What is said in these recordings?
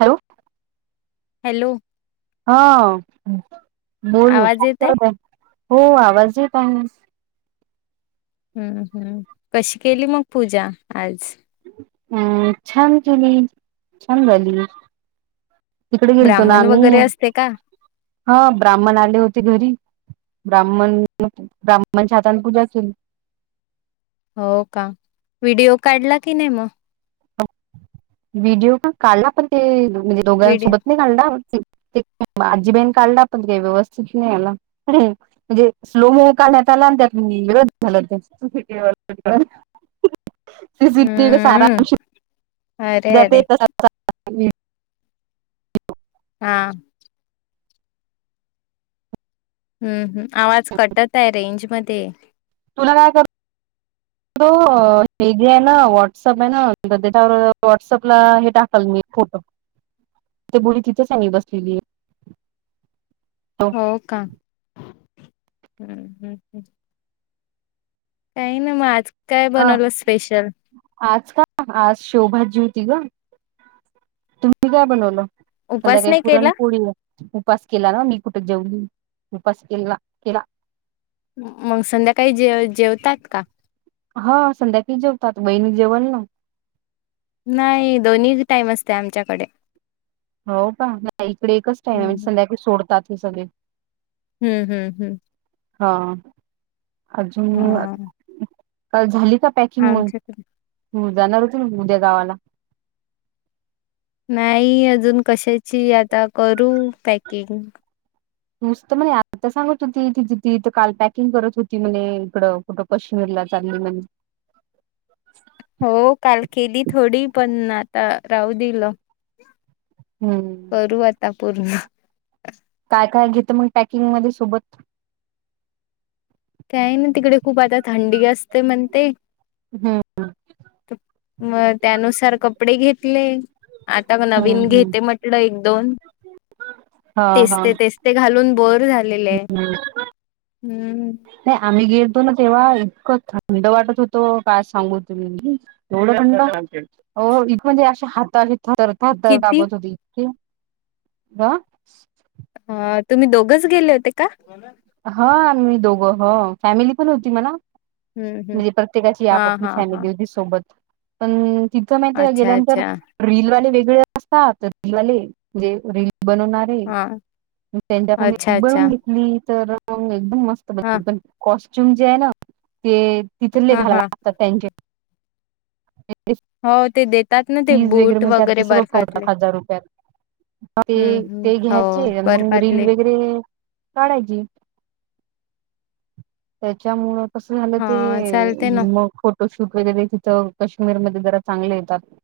Hello hello हा बोल आवाज येत आहे हो आवाज येत आहे हम्म हम्म कशी केली मग पूजा आज अम् छान तुम्ही छान झाली तिकडे गेलतो ना ब्राह्मण वगैरे आम्ही असते का हा ब्राह्मण आले होते घरी ब्राह्मण ब्राह्मणच्या हाताने पूजा असली हो का व्हिडिओ काढला की नाही मग व्हिडिओ पण काढला पण ते म्हणजे व्हिडिओ दोघांसोबत नाही काढलला ते आजी बाई काढला आपण का व्यवस्थित नाही झाला म्हणजे स्लोमो काढला त्यात विरोध झाला [unintelligible] हम्म अरे [inaudible] अरे [unintelligible] हा हम्म हम् आवाज कट होत आहे रेंज मध्ये ये तुला काय कर तो हे जे आहे ना व्हॉट्सअप आहे त्याच्यावर व्हॉटसअपला हे टाकाल मी फोटो [inaudible] हो का हम्म हम् हम् काही ना मग आज काय हा बनवलं स्पेशल आज का आज शोभाआजी होती ग तुम्ही काय बनवलं उपास संध्याकाळी नाही केला पुरणपोळी उपवास केला ना मी कुठे जेवली उपवास केला केला मग संध्याकाळी जे जेवतात का हा संध्याकाळी जेवतात वहिनी जेवेल ना नाही दोन्ही टाईम असते आमच्याकडे हो का नाही इकडे एकच टाम आहे हम्म म्हणजे संध्याकाळी सोडतात हे सगळे हम्म हम्म हम्म हा अजून हा काल झाली पॅकिंग आमच्याकडे मग जाणार होत ना उद्या गावाला नाही अजून कशाची आता करू पॅकिंग नुसतं म्हणे आता सांगत होती त तथ काल पॅकिंग करत होती म्ह इकडं कोटं कशी म्ह चाले [unintelligible] हो काल केली थोडी पण आता राहू दिलं हम्म करू आता पूर्ण घ म टॅकंग सत काय ना तिकडे खूप आता थंडी असते म्हण ते हम्म मग त्यानुसार कपडे घेतले आटक हम्म नवीन हम्म घेते म्हटलं एक दोन हा हा तेचते तेचते घालून बर झालेलं आहे हम्म हम्म नाही आम्ही गेलतो ना तेव्हा इतकं थंड वाटत होतो का सांगू तम्ही एवढं ं हो इथ म्हणजे अशा हात र दर किती काबत होती इके ब अ तुम्ही दोघच गेले होते का? हा मी दोघं हो फॅमिली पण होती म्हणा. हम्म हम्म म्हणजे प्रत्येकाची हा आपपली हा हा फॅमिली सोबत. पण तिथं माहिती अच्छा गेल्यानंतर अच्छा रीलवाले वेग, [inaudible] बनवणारे हा त्यांच्याक मी अच्छा अच्छा बनवून घेतली तर. मस्त हा बल पण कॉस्ट्यूम जे आहे ना ते तिथरले हा घालाय हा लागतात त्यांचे. [unintelligible] हो ते देतात ना ते फीज बूट मग त्यात ते वगैरे सगळं करतात बर्फातले. हजार रुपयात ते हम्म ते हम्म हो घ्यायचे मग रीलील बर्फातले वगैरे. काढायची. त्याच्यामुळ कस झालं ते हा चालते ना मग फोटोशूट वगैरे तिथ कश्मीर काशमीरमध्येध् जरा चांगले येतात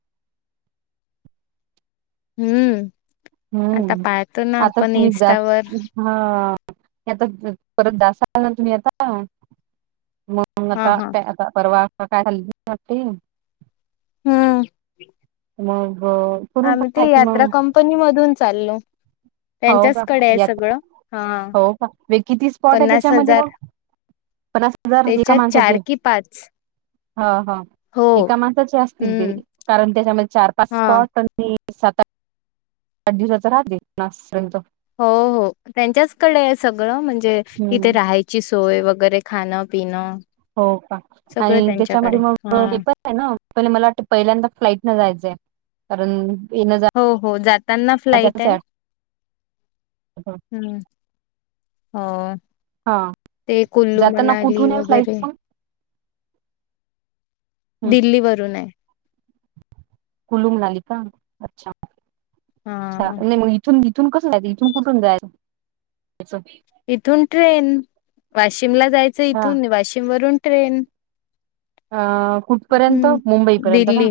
हम्म आता हम्म पाहतो ना आता आपण तुम्ही जाच इन्स्टावर हां आता परत जासाआल ना तुम्ही आता? मग हा आता हा आता परवा काय हल्लीते. हम्म करून आम्ही पहा ते की यात्रा मग कंपनी मधून चाललो. हो का त्यांच्याचकडे आहे यात सगळं हा हो का किती स्पॉट आहे पन्नास त्याच्यामध्ये हजार ब पन्नास हजार एका त्याच्यात चार माणसाचे? कि पाच ह हा हो एका माणसाचे असतील ते हम्म कारण त्याच्यामध्ये चार पाच हा स्पॉट [unintelligible] सात आठ आठ दिवसाचा राहते नापर्यंत. हो हो त्यांच्याचकडे आहे सगळं म्हणजे इिथे हम्म राहायची सोय वगैर. वगैरे खान पिन. हो का आणि त्याच्यामध्ये मग हा हेपण आहे ना प मला वाटतें पहिल्यांदा फ्लाइट न जायचंय. कारण येणं जाणं हो हो जाताना फ्लाईट आहे. ह हा ते कुल्लू जाताना मनाली कुठून आहे फ्लाईट वगैरे. मग दिल्ली वरून आहे. कुलू मणाली का अच्छा हा नाही मग इथून इथून कसं जायच इथून कुठून जायच इथून ट्रेन वाशिमला जायचं अच्छा इथून वाशिम वरून ट्रे अं कुठपर्यंत हम्म मुंबईपर्यंत का? दिल्ली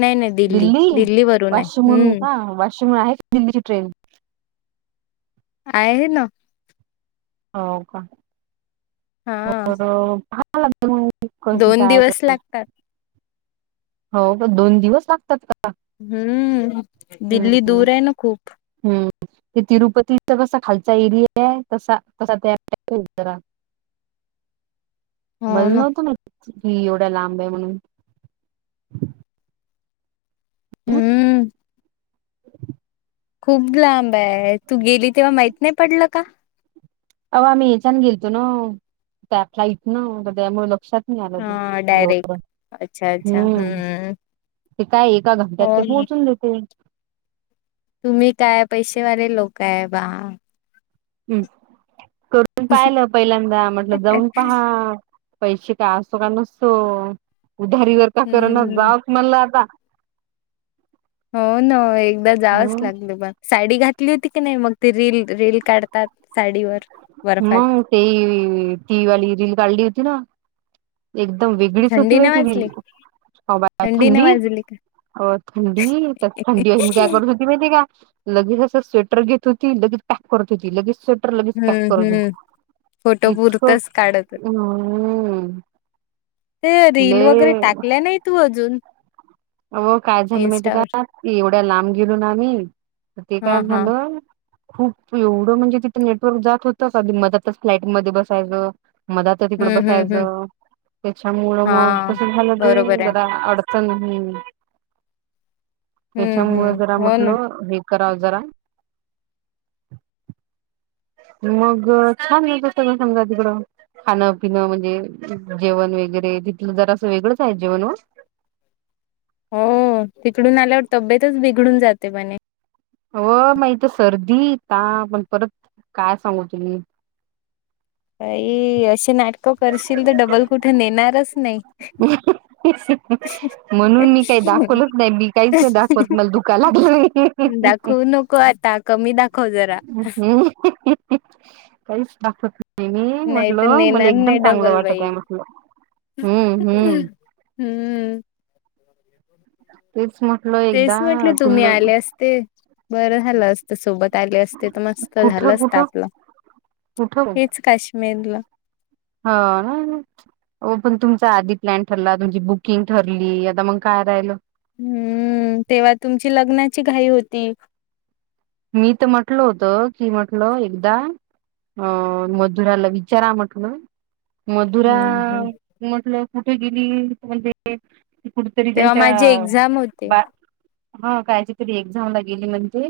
नाही नाही दिल्ली वरून आहे वाशिम वरुन हम्म का. [unintelligible] आहे दिल्ली ट्रेन आहे ना. हो का हा [unintelligible] मग कशी दोन काय तर. दिवस लागतात. हो दोन दिवस लागतात का? हम्म दिल्ली हम्म दूर आहे ना खूप. हम्म ते तिरुपतीचा कसा खालचा एरिया आहे तसा तसा त्या [unintelligible] [inaudible] हो मला ना नव्हतं माहित कि एवढ्या लांब आहे म्हणून. हम्म [inaudible] खूप लांब आहे तू गेली तेव्हा माहित नाही पडलं का? तवा आम्ही येचान गेलतो ना त्या फ्लाईट न त्यामुळे लक्षात नाही आलं ते हा एवढ्या लांब डायरेक्ट अच्छा अच्छा हम्म ते काय एका घंट्यात ते हो पोहोचून देतील. तुम्ही काय पैसेवाले लोक आहे बा. हम्म करून पाहिलं पहिल्यांदा म्हटल जाऊन पहा. पैसे काय असतो का नसतो उधारीवर का करन हम्म जाव म्हणल आता. हो ना एकदा जावंच हम् लागत पण साडी घातली तरी होती की नाही मग ते रील रील काढतात साडीवर. बर्फात मग ते ती वाली रील काढली होती ना एकदम वेगळीच होती थंडी बाई नाही ती रील-. वाजली ह बा नाही थंडी वाजली का थंडी तर थंडी आहे मी काय करत होती माहिती आहे का? लगेच असं स्वेटर घेत होती लगेच पॅक करत होती लगेच स्ट लगेच पॅक हम्म करत हम्म फोटो होती इतक पुरतच काढत हम्म.. ते रील लय वगैरे टाकल्या नाही तू अजून. अ हो काय झालं माहिती का इन्स्टावर एवढ्या लांब गेलो ना आम्ही तर ते काय हा हा झाल? खूप एवढं म्हणजे तिथं नेटवर्क जात होतं का कधी मध्येच फ्लॅटमध्ये बसायचं-. मला तर तिकड हम्म हम्म हम्म बसायचं त्याच्यामुळ मग हा कस झालं की बरोबर आहे जरा अडचण [unintelligible] हम्म त्याच्यामुळ हम्म जरा हो म्हटल.. ना कराव जरा मग छान मिळत सगळ समजा तिकडं. खाणं पिणं म्हणजे जेवण वगैरे तिथलं जरा अस वेगळंच आहे जेवण ओ. हो तिकडून आल्यावर तब्येतच बिघडून जाते म्हणे. हो म इथ सर्दी ताप अन् परत काय सांगू तुले. काई असे नाटकं करशील तर डबल कुठे नेणारच नाही. रिकामा ऑडिओ म्हणून मी काही दाखवलच नाही मी काहीच नाही दाखवत मग दुखाया लागलं रिकामा दाखवू नको आता कमी दाखव जरा ऑडिओ नाही मी नाही तर म्हटलं मला नेणार एकदम नाही चांगलं डबल वाटत बाई आहे म्हटलं हम्म हम्म. हम्म. रिकामा ऑडिओ तेच म्हटलं तुम्ही आले असते बरं झालं असत सोबत. आले असते तर मस्त झालं कुठं असत कुठं आपलं कुठं हेच काश्मीरला. हा ना. हो पण तुमचा आधी प्लॅन ठरला तुमची बुकिंग ठरली आता मग काय राहिलं? हम्म तेव्हा तुमची लग्नाची घाई होती. मी तर म्हटल होत कि म्हटल एकदा अ मधुराला विचारा म्हटलं. मधुरा हम्म हम्म म्हटलं कुठे गेली म्हणजे क कुठतरी तेव्हा त्यांच्या माझी एक्झाम होते बा हा कायची तरी एक्झामला गेली म्हणजे...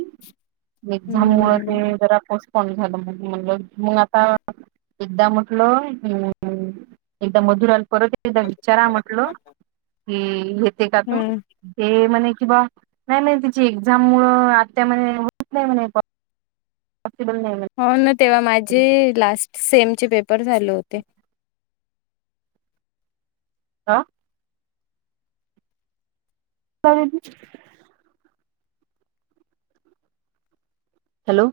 एक्झाम मुळ हम्म ते जरा आपो फोन झाला म्ह मग आता [unintelligible] एक दा [unintelligible] परत एकदा विचारा म्हटल की घेते का तू हम्म ते म्हणे. किं बा नाही म्ह तिची एक्झाम मुळ आत्या म्हने होत नाही म्हने प पॉसिबल नाही मि. हो ना तेव्हा माझे लास्ट सेम चे पेपर झाले होते. आ. काय म्हणती.? हॅलो.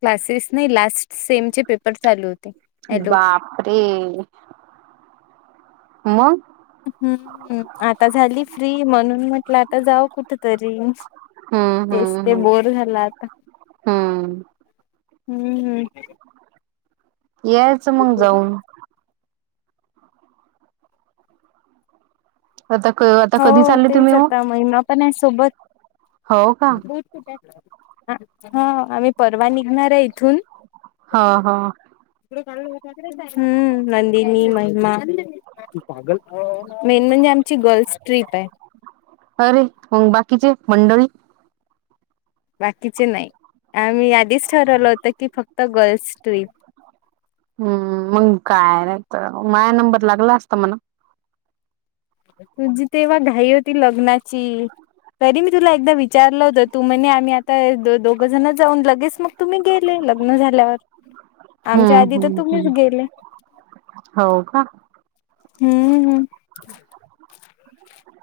क्लासेस नाही लास्ट. सेमचे पेपर चालू होते हॅलो. बापरे हम्. हम्म आता झाली फ्री म्हणून म्हटलं आता जाऊ कुठ तरी. हम्म तेच हम्म ते हम्म बोर झाला आता. हम्म हम्म हम्म. यायचं मग जाऊन. आता आता हो कधी चालले तेच तुम्ही मग आता महिमा पण आहे सोबत. हो का हा आम्ही परवा निघणार आहे इथून. हा हा. हम्म नंदिनी महिमा म्ह आमची गर्ल्स ट्रीप आहे. अरे मग बाकीचे मंडळी. बाकीचे नाही आम्ही आधीच ठरवलं होतं की फक्त गर्ल्स ट्रीप. हम्म मंग काय र तर माया नंबर लागला असता मणा. तुझी तेव्हा घाई होती लग्नाची. तरी मी तुला एकदा विचारलं होतं तू म्हणे आम्ही आता दोघ जण जाऊन लगेच मग तुम्ही गेले लग्न झाल्यावर आमच्या हम्म आधी तर हम्म तुम्हीच हम्म गेले. हो का. हम्म हम्म.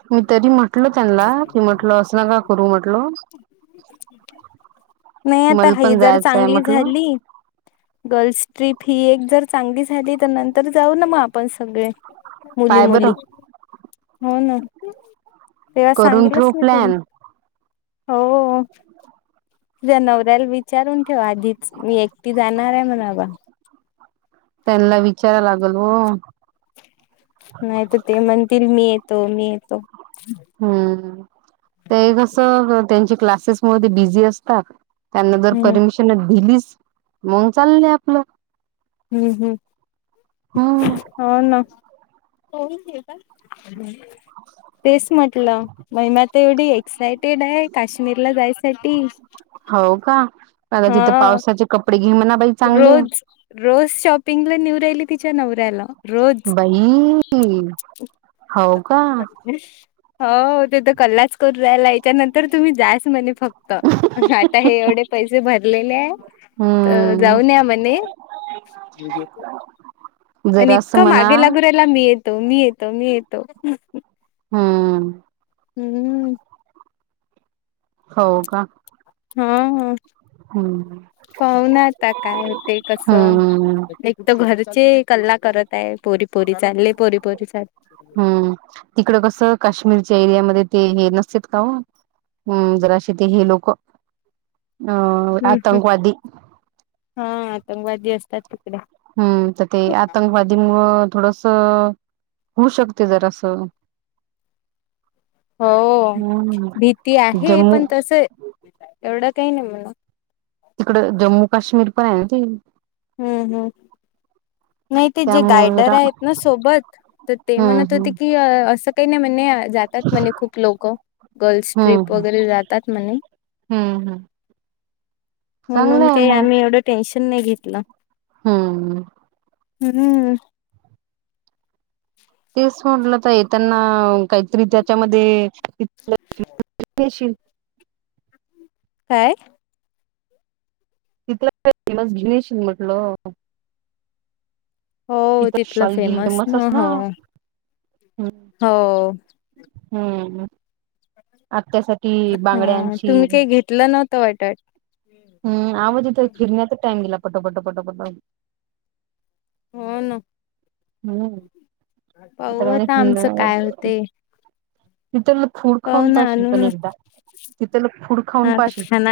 मी तरी म्ह म्हटल त्यांना की म्हटल असं ना का करू म्हटल. नाही आता ही जर चांगली झाली गल्स ट्रीप ही एक जर चांगली झाली तर नंतर जाऊ ना मग आपण सगळे मुली पाय मुली बरं हो ना. तेव्हा करून सांगलच ठेव मी तुला प्लॅन हो. तझ्या नवऱ्याला विचारून ठेव आधीच मी एकटी जाणार आहे म्हणा बाबा. त्यांना विचारा लागल व. नाही तर ते म्हणतील मी येतो मी येतो. हम्म ते कस त्यांची क्लासेस मध्ये बिझी असतात. त्यांना जर हम्म परमिशन दिलीच मन चाललंय आपलं. हम्म हम् हम्म हो ना. हो का [unintelligible] तेच म्हटलं महिमा तेव्हडी एक्सायटेड आहे काश्मीरला जायच हो का कदा तिथे हा पावसाचे कपडे घे म्हणा बाई चांगले रोज रोज शॉपिंगला निवराहिली तिच्या नवऱ्याला. रोज. बाई हो का हो तेथ कल्लाच करू रायला याच्या नंतर तुम्ही जास म्हणे. फक्त आता हे एवढे पैसे भरलेले आहे. तर हम्म जाऊन या म्हणे आणि जरा असं इतकं म्हणा मागे लागरायला मी येतो मी येतो मी येतो हम्म हम्म हो का हा ह हम्म पाऊ ना आता काय होते कस हम्म एक तर घर जे कल्ला करत आहे पोरी पोरी चालले पोरी पोरी चाल हम्म तिकड कसं काश्मीर च्या एरियामध्ये ते नसत का जराशी ते हे लोक अ हम्म हम्म आतंकवादी ज असतात तिकडे हम्म त ते आतंकवादी मु थोडस होऊ शकते जर असं हो भीती आहे जम्मू पण तस एवढं काही नाही म्हणा तिकड जम्मू काश्मीर पण आहे ना ती हम्म हम्म नाही ते जे त्यामुळे गायडर जरा आहेत ना सोबत तर ते हम्म म्हणत हम्म होते की असं काही नाही म्हणे जातात म्हणे खूप लोक गर्ल्स ट्रिप हम्म वगैरे जातात म्हणे [inaudible] हम्म हम्म चांगलं म्हणून आहे काही मग आम्ही एवढं टेन्शन नाही घेतलं हम्म हम्म तेच म्हटलं तर ये त्यांना काहीतरी त्याच्यामध्ये काय तिथ का फेमस गिनीश म्हटल हो तिथं तिथलं फेमस शलगिमचस ना हो हो हम्म अ त्यासाठी हा बांगड्यांची तुम्ही काही घेतलं नव्हतं वाटत हम् आवाज यथ फिरण्याचा टाइम गेला पटोपटो पटोपटो होन हम्म आताणी आता आमचं काय सुंदर होते तिथ ल फूड पाहू खाऊन ना पाशेील आणू पण ना एकदा तिथे ल फूड खाऊन आता पाशील खाना